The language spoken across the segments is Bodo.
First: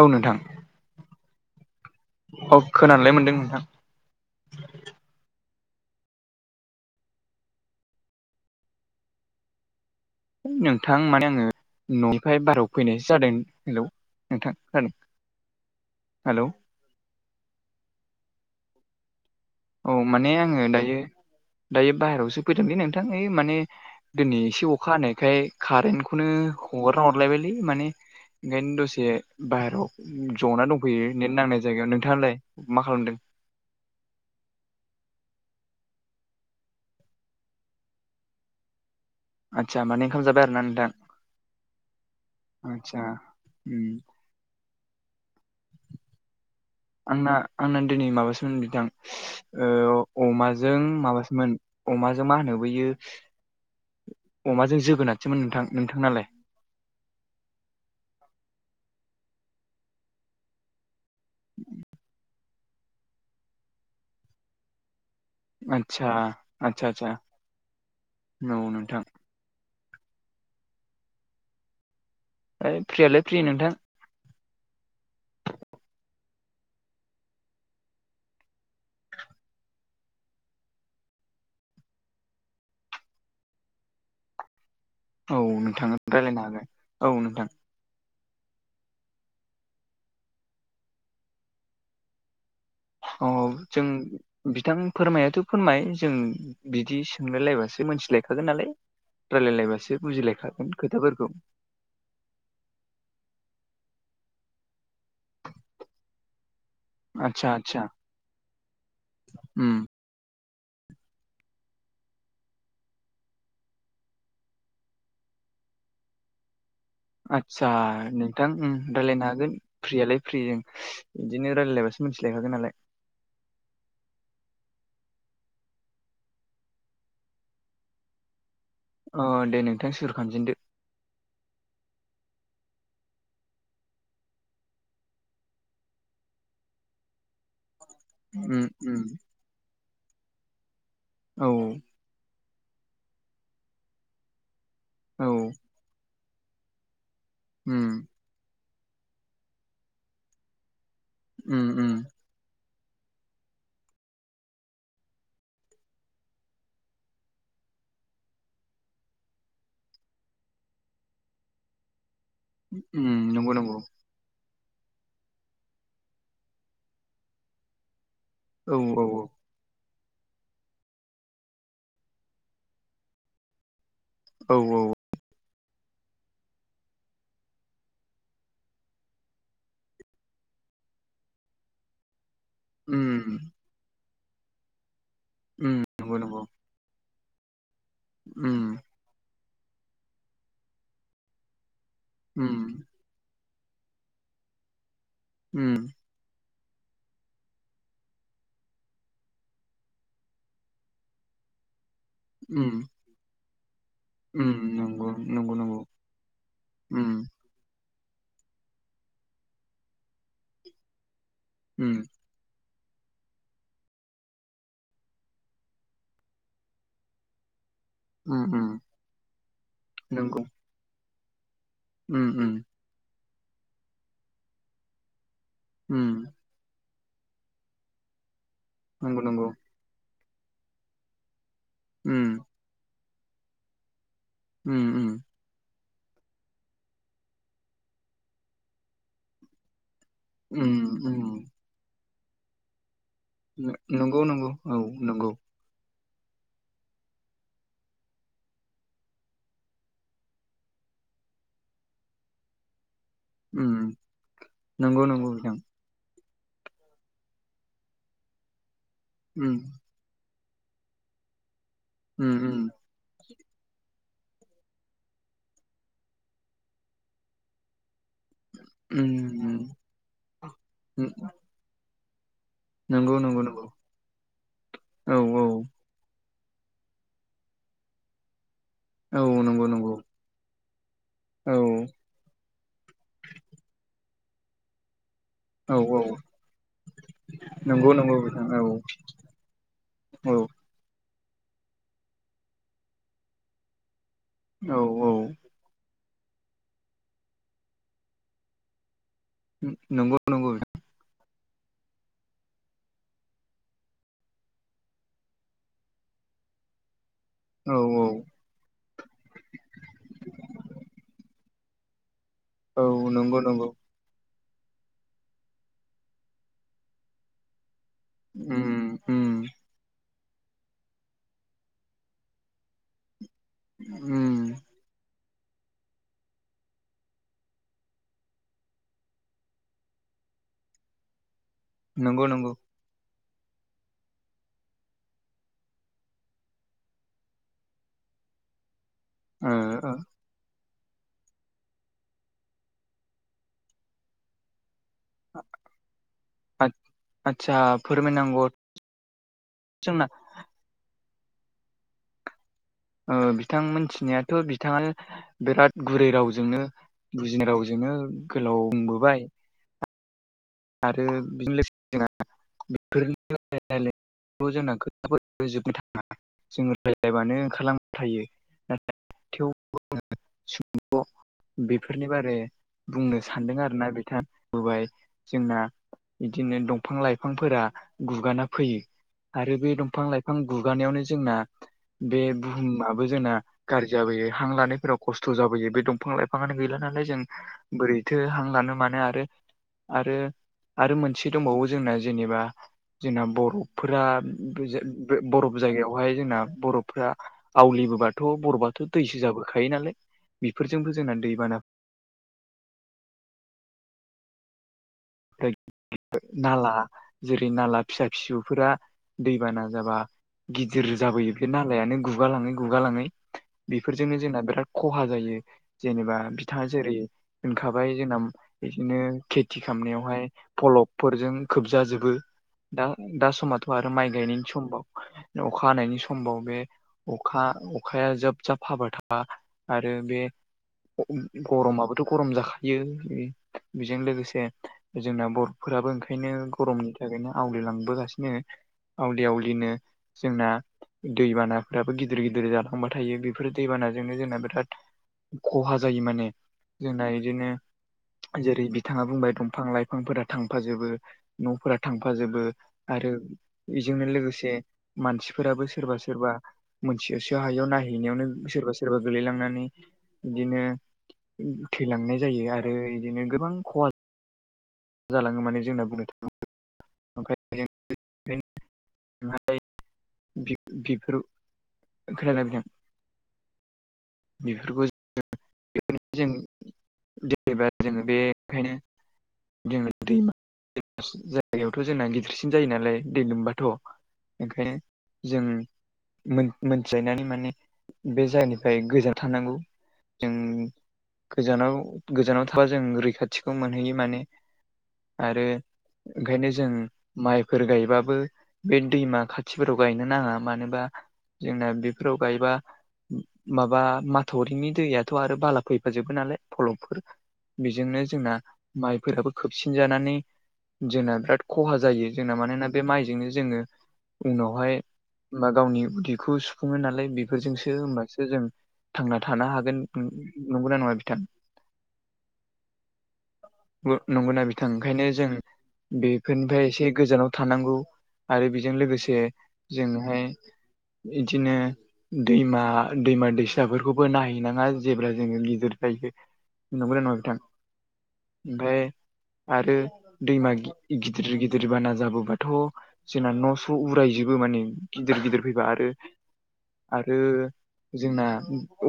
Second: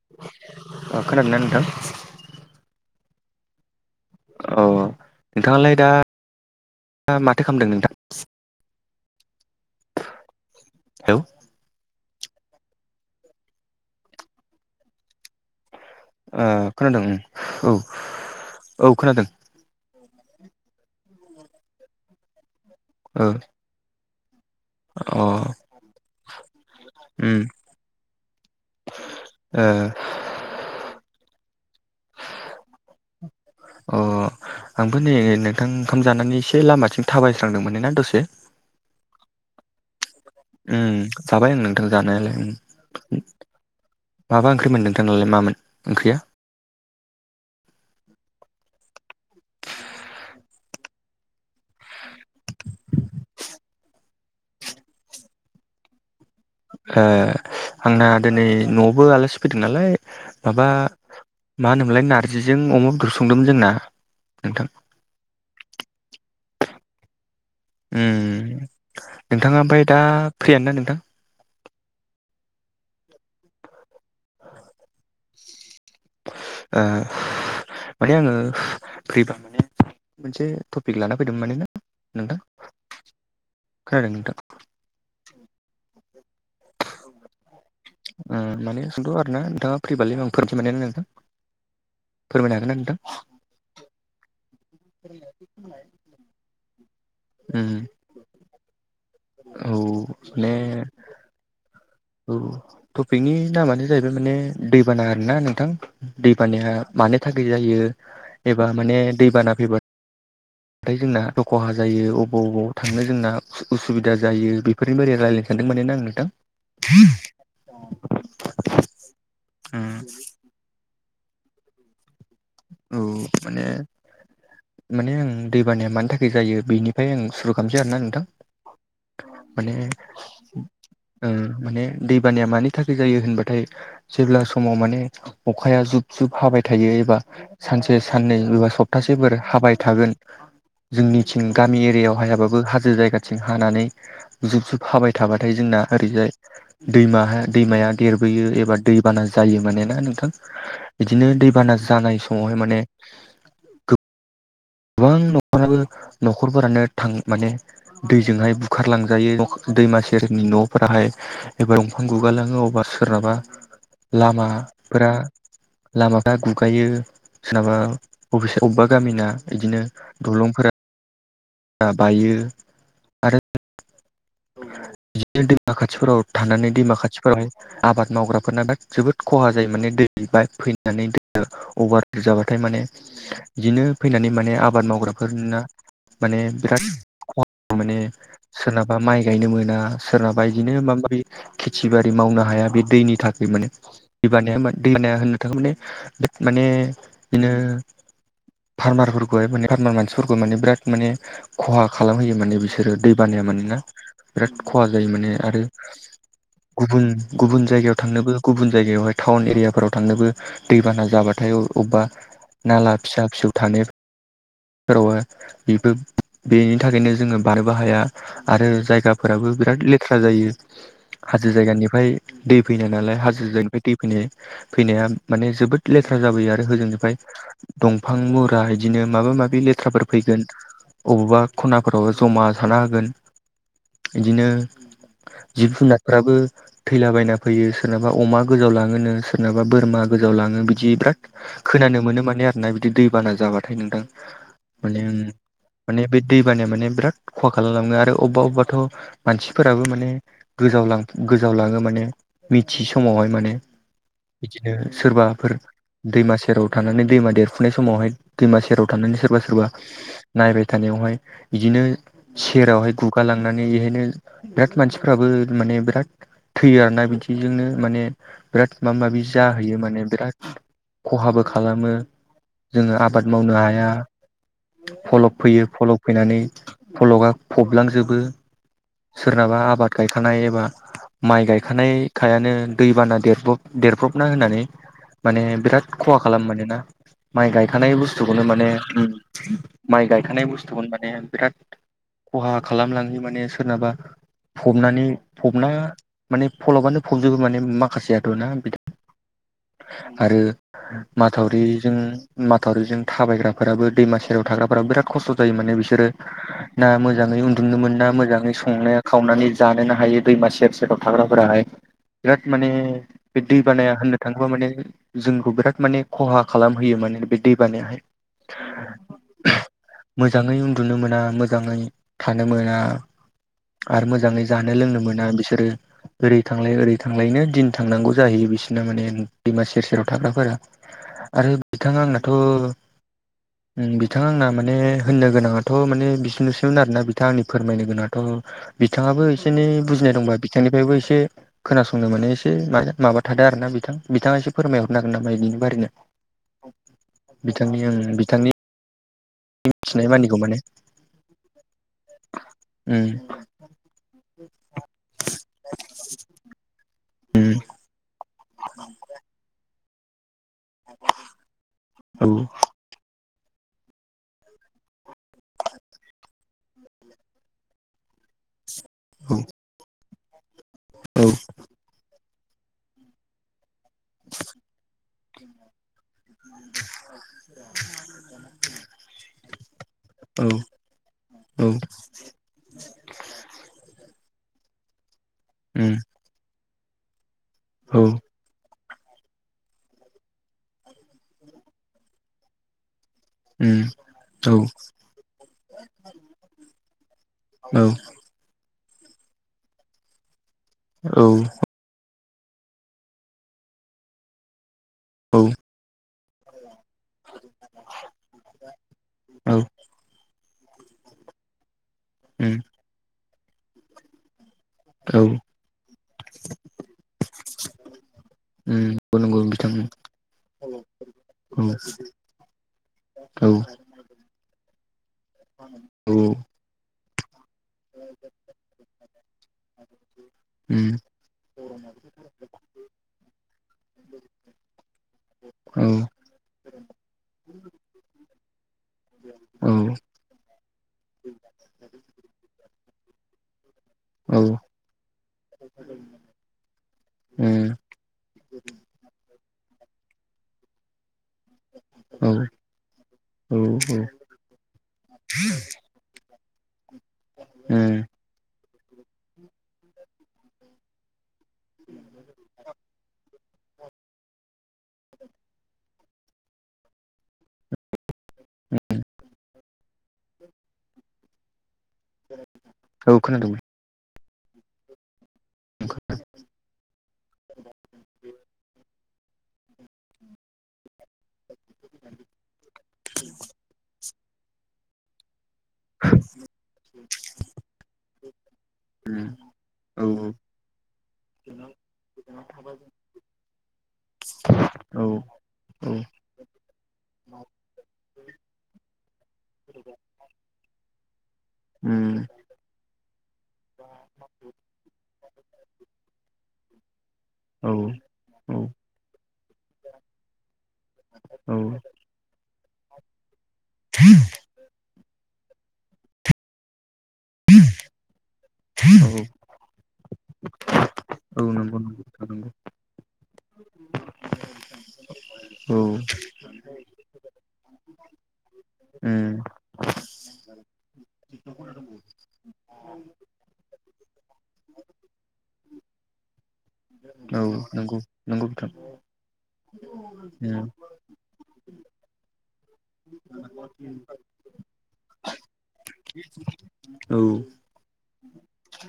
औ नोंथां अ खोनादोंना नोंथां? अ खोनालाय मोनदों नोंथां अ नोंथाङालाय दा माथो खालामदों नोंथां? नोंथां हेलौ माने आङो न'निफ्राय बारहायाव फैनायसो जादों हेलौ नोंथां खोनादों? हेलौ ओ खोनादों औ औ खोनादों औ माने आङो दायो दायो बाहेरायावसो फैदोंलै नोंथा ओय ओ माने दिनै एसे अखा अ हानायखाय कारेन्टखौनो हगारना उम हरलायबायलै माने ओंखायनो दसे ओ बाहहेरायाव जना दं फैयो नेट नांनाय जायगायाव नोंथाङालाय मा खालामदों? अ आंबो नै नोंथां ओंखाम जानानै एसे लामाथिं थाबायस्रांदोंमोन ना दसे आतसा माने ओंखाम जाबाय? आरोना नोंथां ओं जाबाय आं नोंथां जानायालाय आदसा उम माबा ओंख्रि मोनदों नोंथांनालाय मामोन ओंख्रिया? आंना आंना दिनै माबासोमोन बिथां ओ अमाजों माबासोमोन अमाजों मा होनो बयो अमाजों जोगोनारसोमोन नोंथां। नोंथांनालाय? ओ आंना दिनै न'आवबो आलासि फैदों नालाय माबा मा होनोमोनलाय नारजिजों अमा बेदरसो संदोंमोन जोंना नोंथां। आदसा आदसा आदसा उम नंगौ नोंथां। नोंथाङा ओमफ्राय दा फ्रियानो ना नोंथां? ओइ फ्रियालाय फ्रि नोंथां [inaudible] ओ माने आङो फ्रिबा माने मोनसे टपिक लाना फैदों माने ना नोंथां खोनादों नोंथां? औ नोंथां रायज्लायनो हागोन औ नोंथां ओ माने सोंथ' आरो ना नोंथाङा फ्रिबालाय आं [unintelligible] फोरमाय हागोन आं औ जों बिथां फोरमायाथ' फोरमाय जों बिदि उम सोंलायलायबासो मिथिलायखागोन नालाय औ रायलायलायबासो माने बुजिलायखागोन खोथाफोरखौ औ टपिकनि नामानो जाहैबाय माने दैबाना आरोना नोंथां दैबानाया मानो थाखाय आदसा जायो आदसा एबा माने दैबाना उम फैबा नाथाय जोंना द खहा जायो बबाव बबाव थांनो जोंना उसुबिदा जायो बे बेनि बार रायनोानदोंमोनान ना आं नोंथां थां [unintelligible] आदसा नोंथां रायजलायनो हागोन उम फ्रियालाय फ्रि जों बिदिनो रायजायलायबासो मिथिलायखागोन आरो औ माने माने आं दैबानाया मानि थाखाय जायो बेनिफ्राय आं सुरु खालामसै आरोना नोंथां अ दे माने नोंथां सोरुर खामजेनदो ओ माने दैबानाया मानि थाखाय जायो होनबाथाय जेब्ला समाव माने अखाया जुब-जुब हाबाय थायो एबा सानसे साननै उम एबा उम सप्तासेफोर हाबाय थागोन जोंनिथिं औ गामि एरियायाव हायाबा हाजो जायगाथिं हानानै जुब-जुब हाबाय औ थाबाथाय जोंना ओरैजाय दैमा उम दैमाया देरबोयो एबा दैबाना जायो मानोना नोंथां बिदिनो उम दैबाना उम जानाय सम समावहाय माने गोबां न'खराबो न'खरफोरानो थां माने दैजोंहाय बुखारलांजायो दैमा सेरनि न'फोराहाय एबा दंफां गुगालाङो अब्लाा उम सोरनाबा नंगौ नंगौ लामाफोरा लामाफ्रा गुगायो सोरनाबा अ' औ बबेबा औ गामिना बिदिनो दलंफोरा बायो। आरो औ औ बिदिनो दैमा खाथिफोराव थानानै दैमा खाथिफोराव। आबाद मावग्राफोरना जोबोद खहा जायो माने दै बाना फैनानै दै अभार बुरजाबाथाय माने उम बिदिनो फैनानै माने आबाद मावग्राफोरना उम नंगौ नंगौ माने बिराद खहा माने उम सोरनाबा माइ गायनो मोना सोरनाबा बिदिनो माब-माबि। खेथि बारि मावनो हाया उम बे दैनि थाखाय माने दैबानाया [unintelligible] थ' माने उम माने बिदिनो फार्मारफोरखौहाय माने फार्मार मानसिफोरखौ माने बिराद माने खहा खालामहोयो माने उम बिसोरो दै बानाया माने ना। उम बिराद खहा नंगौ जायो माने नंगौ आरो नंगौ गुबुन उम गुबुन जायगायाव थांनोबो गुबुन जायगायावहाय टाउन एरियाफोराव थांनोबो दैबाना जाबा हाथाय उम अबेबा नाला फिसा-फिसौ थानाय फोराव बेबो बेनि थाखायनो जोङो बारबो हाया। उम आरो उम जायगाफोराबो बिराद लेथ्रा नंगौ जायो हाजो जायगानि ओमफाय उम उम दै फैनाय नालाय हाजोजों ओमफाय दै फैनाय फैनाया माने जोबोद लेथ्रा उम जाबोयो आरो होजोंनिफाय दंफां मुरा बिदिनो नंगौ नंगौ माबा-माबि लेथ्राफोर फैगोन अबावबा खनाफोराव उम जमा थाना होगोन। बिदिनो उम उम जिब-जुनार फोराबो थैलाबायना फैयो सोरनाबा अमा गोजाव लाङोनो सोरनाबा बोरमा गोजाव लाङो उम बिदि बिराद उम खोनानो मोनो माने आरोना बिदि दैबाना जाबाथाय नोंथां। नंगौ नंगौ औ माने ओम। नंगौ माने बे दैबानाया माने बिराद खहा खालामलाङो आरो अबेबा अबेबाथ' मानसिफोराबो माने गोजाव गोजावलाङो माने मिथियै समावहाय माने उम बिदिनो नंगौ नंगौ सोरबाफोर बिथां दैमा सेराव थानानै दैमा देरफुनाय समावहाय दैमा सेराव थानानै उम सोरबा-सोरबा नायबाय थानायावहाय बिदिनो उम उम सेरावहाय गुगा लांनानै बेहायनो बिराद मानसिफ्राबो माने बिराद थैयो आरो ना बिदिजोंनो माने बिराद माबा माबि उम जाहैयो माने बिराद उम खहाबो खालामो जोङो नंगौ आबाद नंगौ मावनो नंगौ हाया औ फलब औ फैयो फलब फैनानै फलगा फबलांजोबो औ सोरनाबा नंगौ आबाद नंगौ गायखां थानाय एबा माइ औ गायखानायखायानो दैबाना देरब्रब देरब्रबना होननानै माने औ बिराद खहा औ खालामो मानोना माइ नंगौ गायखानाय नंगौ बुस्थुखौनो बिथां माने औ माने माइ औ गायखानाय बुस्थुखौ माने बिराद खहा खालामलाङै माने सोरनाबा औ फबनानै औ फबना माने फलबानो फबजोबो माने माखासेयाथ' ना। नंगौ आरो नंगौ माथावरिजों माथावरिजों थाबायग्रा। फोराबो दैमा सेराव थाग्राफोर बिराद खस्थ' जायो माने बिसोरो। ना मोजाङै औ उन्दुनो मोन औ ना मोजाङै संनाया खावनानै जानोनो हायो दैमा सेर सेराव थाग्राफोराहाय। बिराद माने औ नंगौ बे नंगौ दैबानाया होननो थाङोबा माने जोंखौ बिराद माने खहा खालामहोयो माने बे दैबानायाहाय। उम उम मोजाङै उन्दुनो मोना मोजाङै थानो मोना। आरो मोजाङै उम जानो लोंनो मोना बिसोरो। ओरै थांलाय ओरै थांलायनो दिन थांनांगौ जाहैयो बिसोरना माने दैमा सेर सेराव थाग्राफोरा। आरो बिथाङा नंगौ नंगौ आंनोथ' उम बिथाङा आंना माने होननो गोनाङाथ' माने बिसिनोसैमोन आरोना बिथाङा आंनि फोरमायनो गोनाङाथ'। बिथाङाबो एसे ओ एनै ओ बुजिनाय दंबा बिथांनिफ्रायबो एसे खोनासंनो माने एसे माने माबा थादों आरोना बिथां बिथाङा एसे फोरमायहरनो हागोन नामा बिनि बारैनो आदसा बिथांनि ओं। बिथांनि फोरमायनांगौआथ' जोंना मिथिनाय मानिखौ माने। उम ओ बिथां मोनथिनायाथ' बिथाङानो बिराद गुरै रावजोंनो बुजिनाय उम रावजोंनो गोलाव बुंबोबाय। औ आरो [unintelligible] बो जोंना खोताफोराथ' जोबनो थाङा जोङो रायलायबानो ओंखारलांबाय थायो औ नाथाय। [unintelligible] औ। बेफोरनि बारै बुंनो सानदों आरोना बिथां जोंना बिदिनो दंफां लायफांफोरा गुगाना फैयो। आरो बे दंफां लायफां औ गुगानायावनो जोंना औ बे बुहुमाबो जोंना गाज्रि जाबोयो हां लानायफोराव खस्थ' जाबोयो बे उम दंफां लाय फाङानो गैला नालाय जों औ बोरैथो हां लानो मानो आरो। आरो आरो मोनसे दंबावो जोंना जेनेबा जोंना उम बरफफोरा औ बरफ जायगायावहाय जोंना बर'फोरा आवलिबोबा। थ' बर'बाथ' दैसो जाबोखायो नालाय बिफोरजोंबो जोंना औ दैबाना औ नाला जेरै नाला फिसा फिसौफोरा दैबाना जाबा। गिदिर जाबोयो बे नालायानो गुगालाङै उम गुगालाङै बेफोरजोंनो जोंना बेराद खहा औ जायो जेनेबा बिथाङा जेरै होनखाबाय जोंना उम बिदिनो नंगौ नंगौ खेथि बिथां नायावहाय फलबफोरजों औ खोबजा जोबो दा दा औ समथ' आरो माय गायनायनि समबाव अखा हानायनि औ समबाव बे अखा अखाया जोब जाब हाबाय थाबा आरो बे उम गरमाबोथ' गरम जाखायो बिजों लोगोसे जोंना औ बर'फोराबो ओंखायनो गरमनि थाखायनो आवलिलांबोगासिनो। आवलि औ आवलिनो उम जोंना दैबानाफोराबो गिदिर गिदिर जालांबाय थायो बेफोर दैबानाजोंनो जोंना औ बेराद खहा जायो माने जोंना इदिनो जेरै बिथाङा बुंबाय दं फां लायफांफोरा थांफाजोबो न'फोरा औ थांफाजोबो। आरो औ उम बिजोंनो लोगोसे मानसिफोराबो सोरबा सोरबा मोनथिस' हायैयाव नायहैनायावनो सोरबा सोरबा गोलैलांनानै बिदिनो थैलांनाय जायो आरो इदिनो गोबां खहा जालाङो माने जोंना बुंनो थाङोब्ला ओंखायनो ओमफ्राय बि बिफोराव खोनादोंदा बिथां। औ खोनादों। बेफोरखौहाय [unintelligible] जेनेबा जोङो बेखायनो जेनेबा दैमा जायगायावथ' जोंना गिदिरसिन जायो नालाय दै लोमबाथ'। ओंखायनो जों मोन-मोनथिलायनानै माने बे जायगानिफ्राय गोजानाव थानांगौ औ जों गोजानाव गोजानाव थाबा जों रैखाथि खौ मोनहैयो माने आरो औ ओंखायनो जों मायफोर गायबाबो बे दैमा खाथिफोराव गायनो नाङा। उम माबा माथावरिनि दैयाथ' आरो बाला फैफाजोबो नालाय फलमफोर औ बेजोंनो जोंना माइफोराबो खोबसिन जानानै जोंना बिराद औ खहा जायो जोंना मानोना बे माइजोंनो जोङो। उनावहाय बा गावनि उदैखौ सुफुङो नालाय बे बेफोरजोंसो हबसो जों थांना थानो हागोन नंगौना नङा बिथां औ नंगौ। नंगौना बिथां ओंखायनो जों बे फोरनिफ्राय एसे गोजानाव थानांगौ आरो बेजों लोगोसे जोंनोहाय। बिदिनो दैमा दैमा नंगौना नङा बिथां औ नंगौ ओमफ्राय आरो दैमा उम गिदिर गिदिर बाना जाबोबाथ' जोंना न' स' उरायजोबो। औ जोंना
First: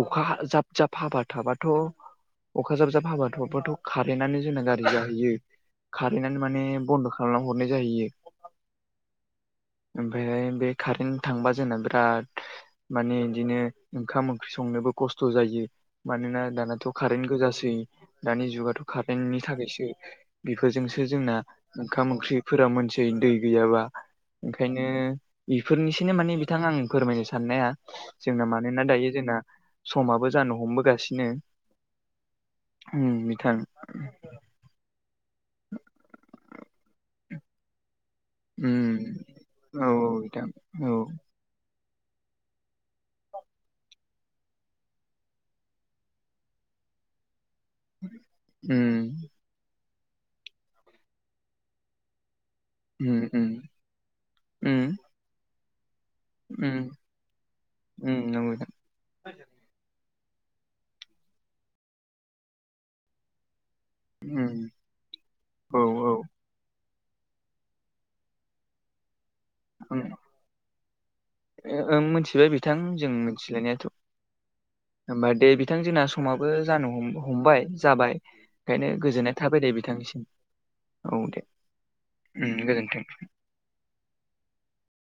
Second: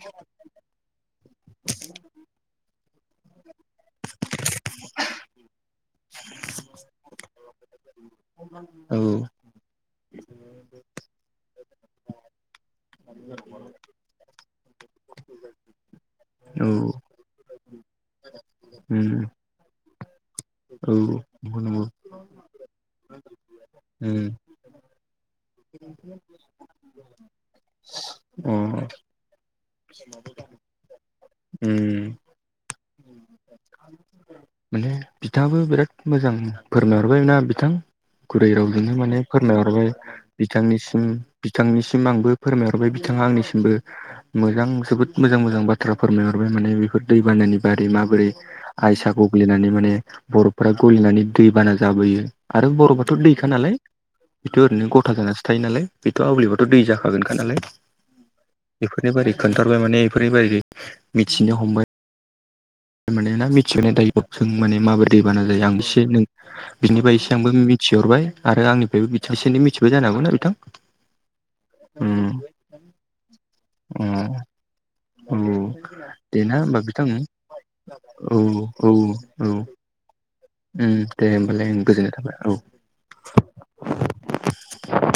अखा जाब जाब हाबा थाबाथ' अखा जाब जाब हाबाथ'बाथ' खारेन्टआनो जोंना गारि जाहैयो खारैनानै माने औ ओमफ्रायहाय बे कारेन्ट थांबा जोंना बिराद माने बिदिनो। ओंखाम ओंख्रि संनोबो खस्थ' जायो। मानोना दानाथ' कारेन्ट गोजासै दानि जुगाथ' उम कारेन्टनि थाखायसो। औ बेफोरजोंसो जोंना नंगौ नंगौ ओंखाम ओंख्रिफोरा मोनसे दै गैयाबा उम ओंखायनो बेफोरनिसोनो माने बिथां आं फोरमायनो साननाया जोंना मा अ मानोना दायो जोंना समाबो जानो हमबोगासिनो उ उ बिथां माने बिथाङाबो। बिराद मोजां फोरमायहरबाया बिथां। गुरै रावजोंनो उम माने औ फोरमायहरबाय बिथां औ बिथांनिसिम बिथांनिसिम आंबो फोरमायहरबाय बिथाङा आंनिसिमबो मोजां जोबोद मोजां मोजां बाथ्रा फोरमायहरबाय माने बेफोर दै बानानि बारै माबोरै आइसा उम गग्लिनानै माने बरफ फ्राय गलिनानै दैबाना जाबोयो आरो बर'फाथ' उम दैखा उम नालाय बेथ' ओरैनो उम गथा जानानैसो थायो नालाय। बेथ' आवगलिबाथ' दै उम जाखागोनखा नालाय उम नंगौ बिथां बेफोरनि बारै खोन बथारबाय माने बेफोर बदि मिथिनो हमबाय। माने ना मिथिहोनाय दाय जों उम मान माबोरै दै बाना जायो औ आं एसे औ नों बिनिफ्राय एसे आंबो मिथिहरबाय आरो आंनिफ्रायबो एसे एनै मिथिबाय जानो हागौनाा बिथां ओं उम मिथिबाय बिथां जों मिथिलायनायाथ' औ [unintelligible] होमबा दे बिथां जोंना समाबो देना होमबा जानो बिथां हमबाय जाबाय औ औ ओंखायनो गोजोननाय औ थाबाय दे बिथांनिसिम दे होमबालाय आं गोजोननाय थाबाय औ [unintelligible]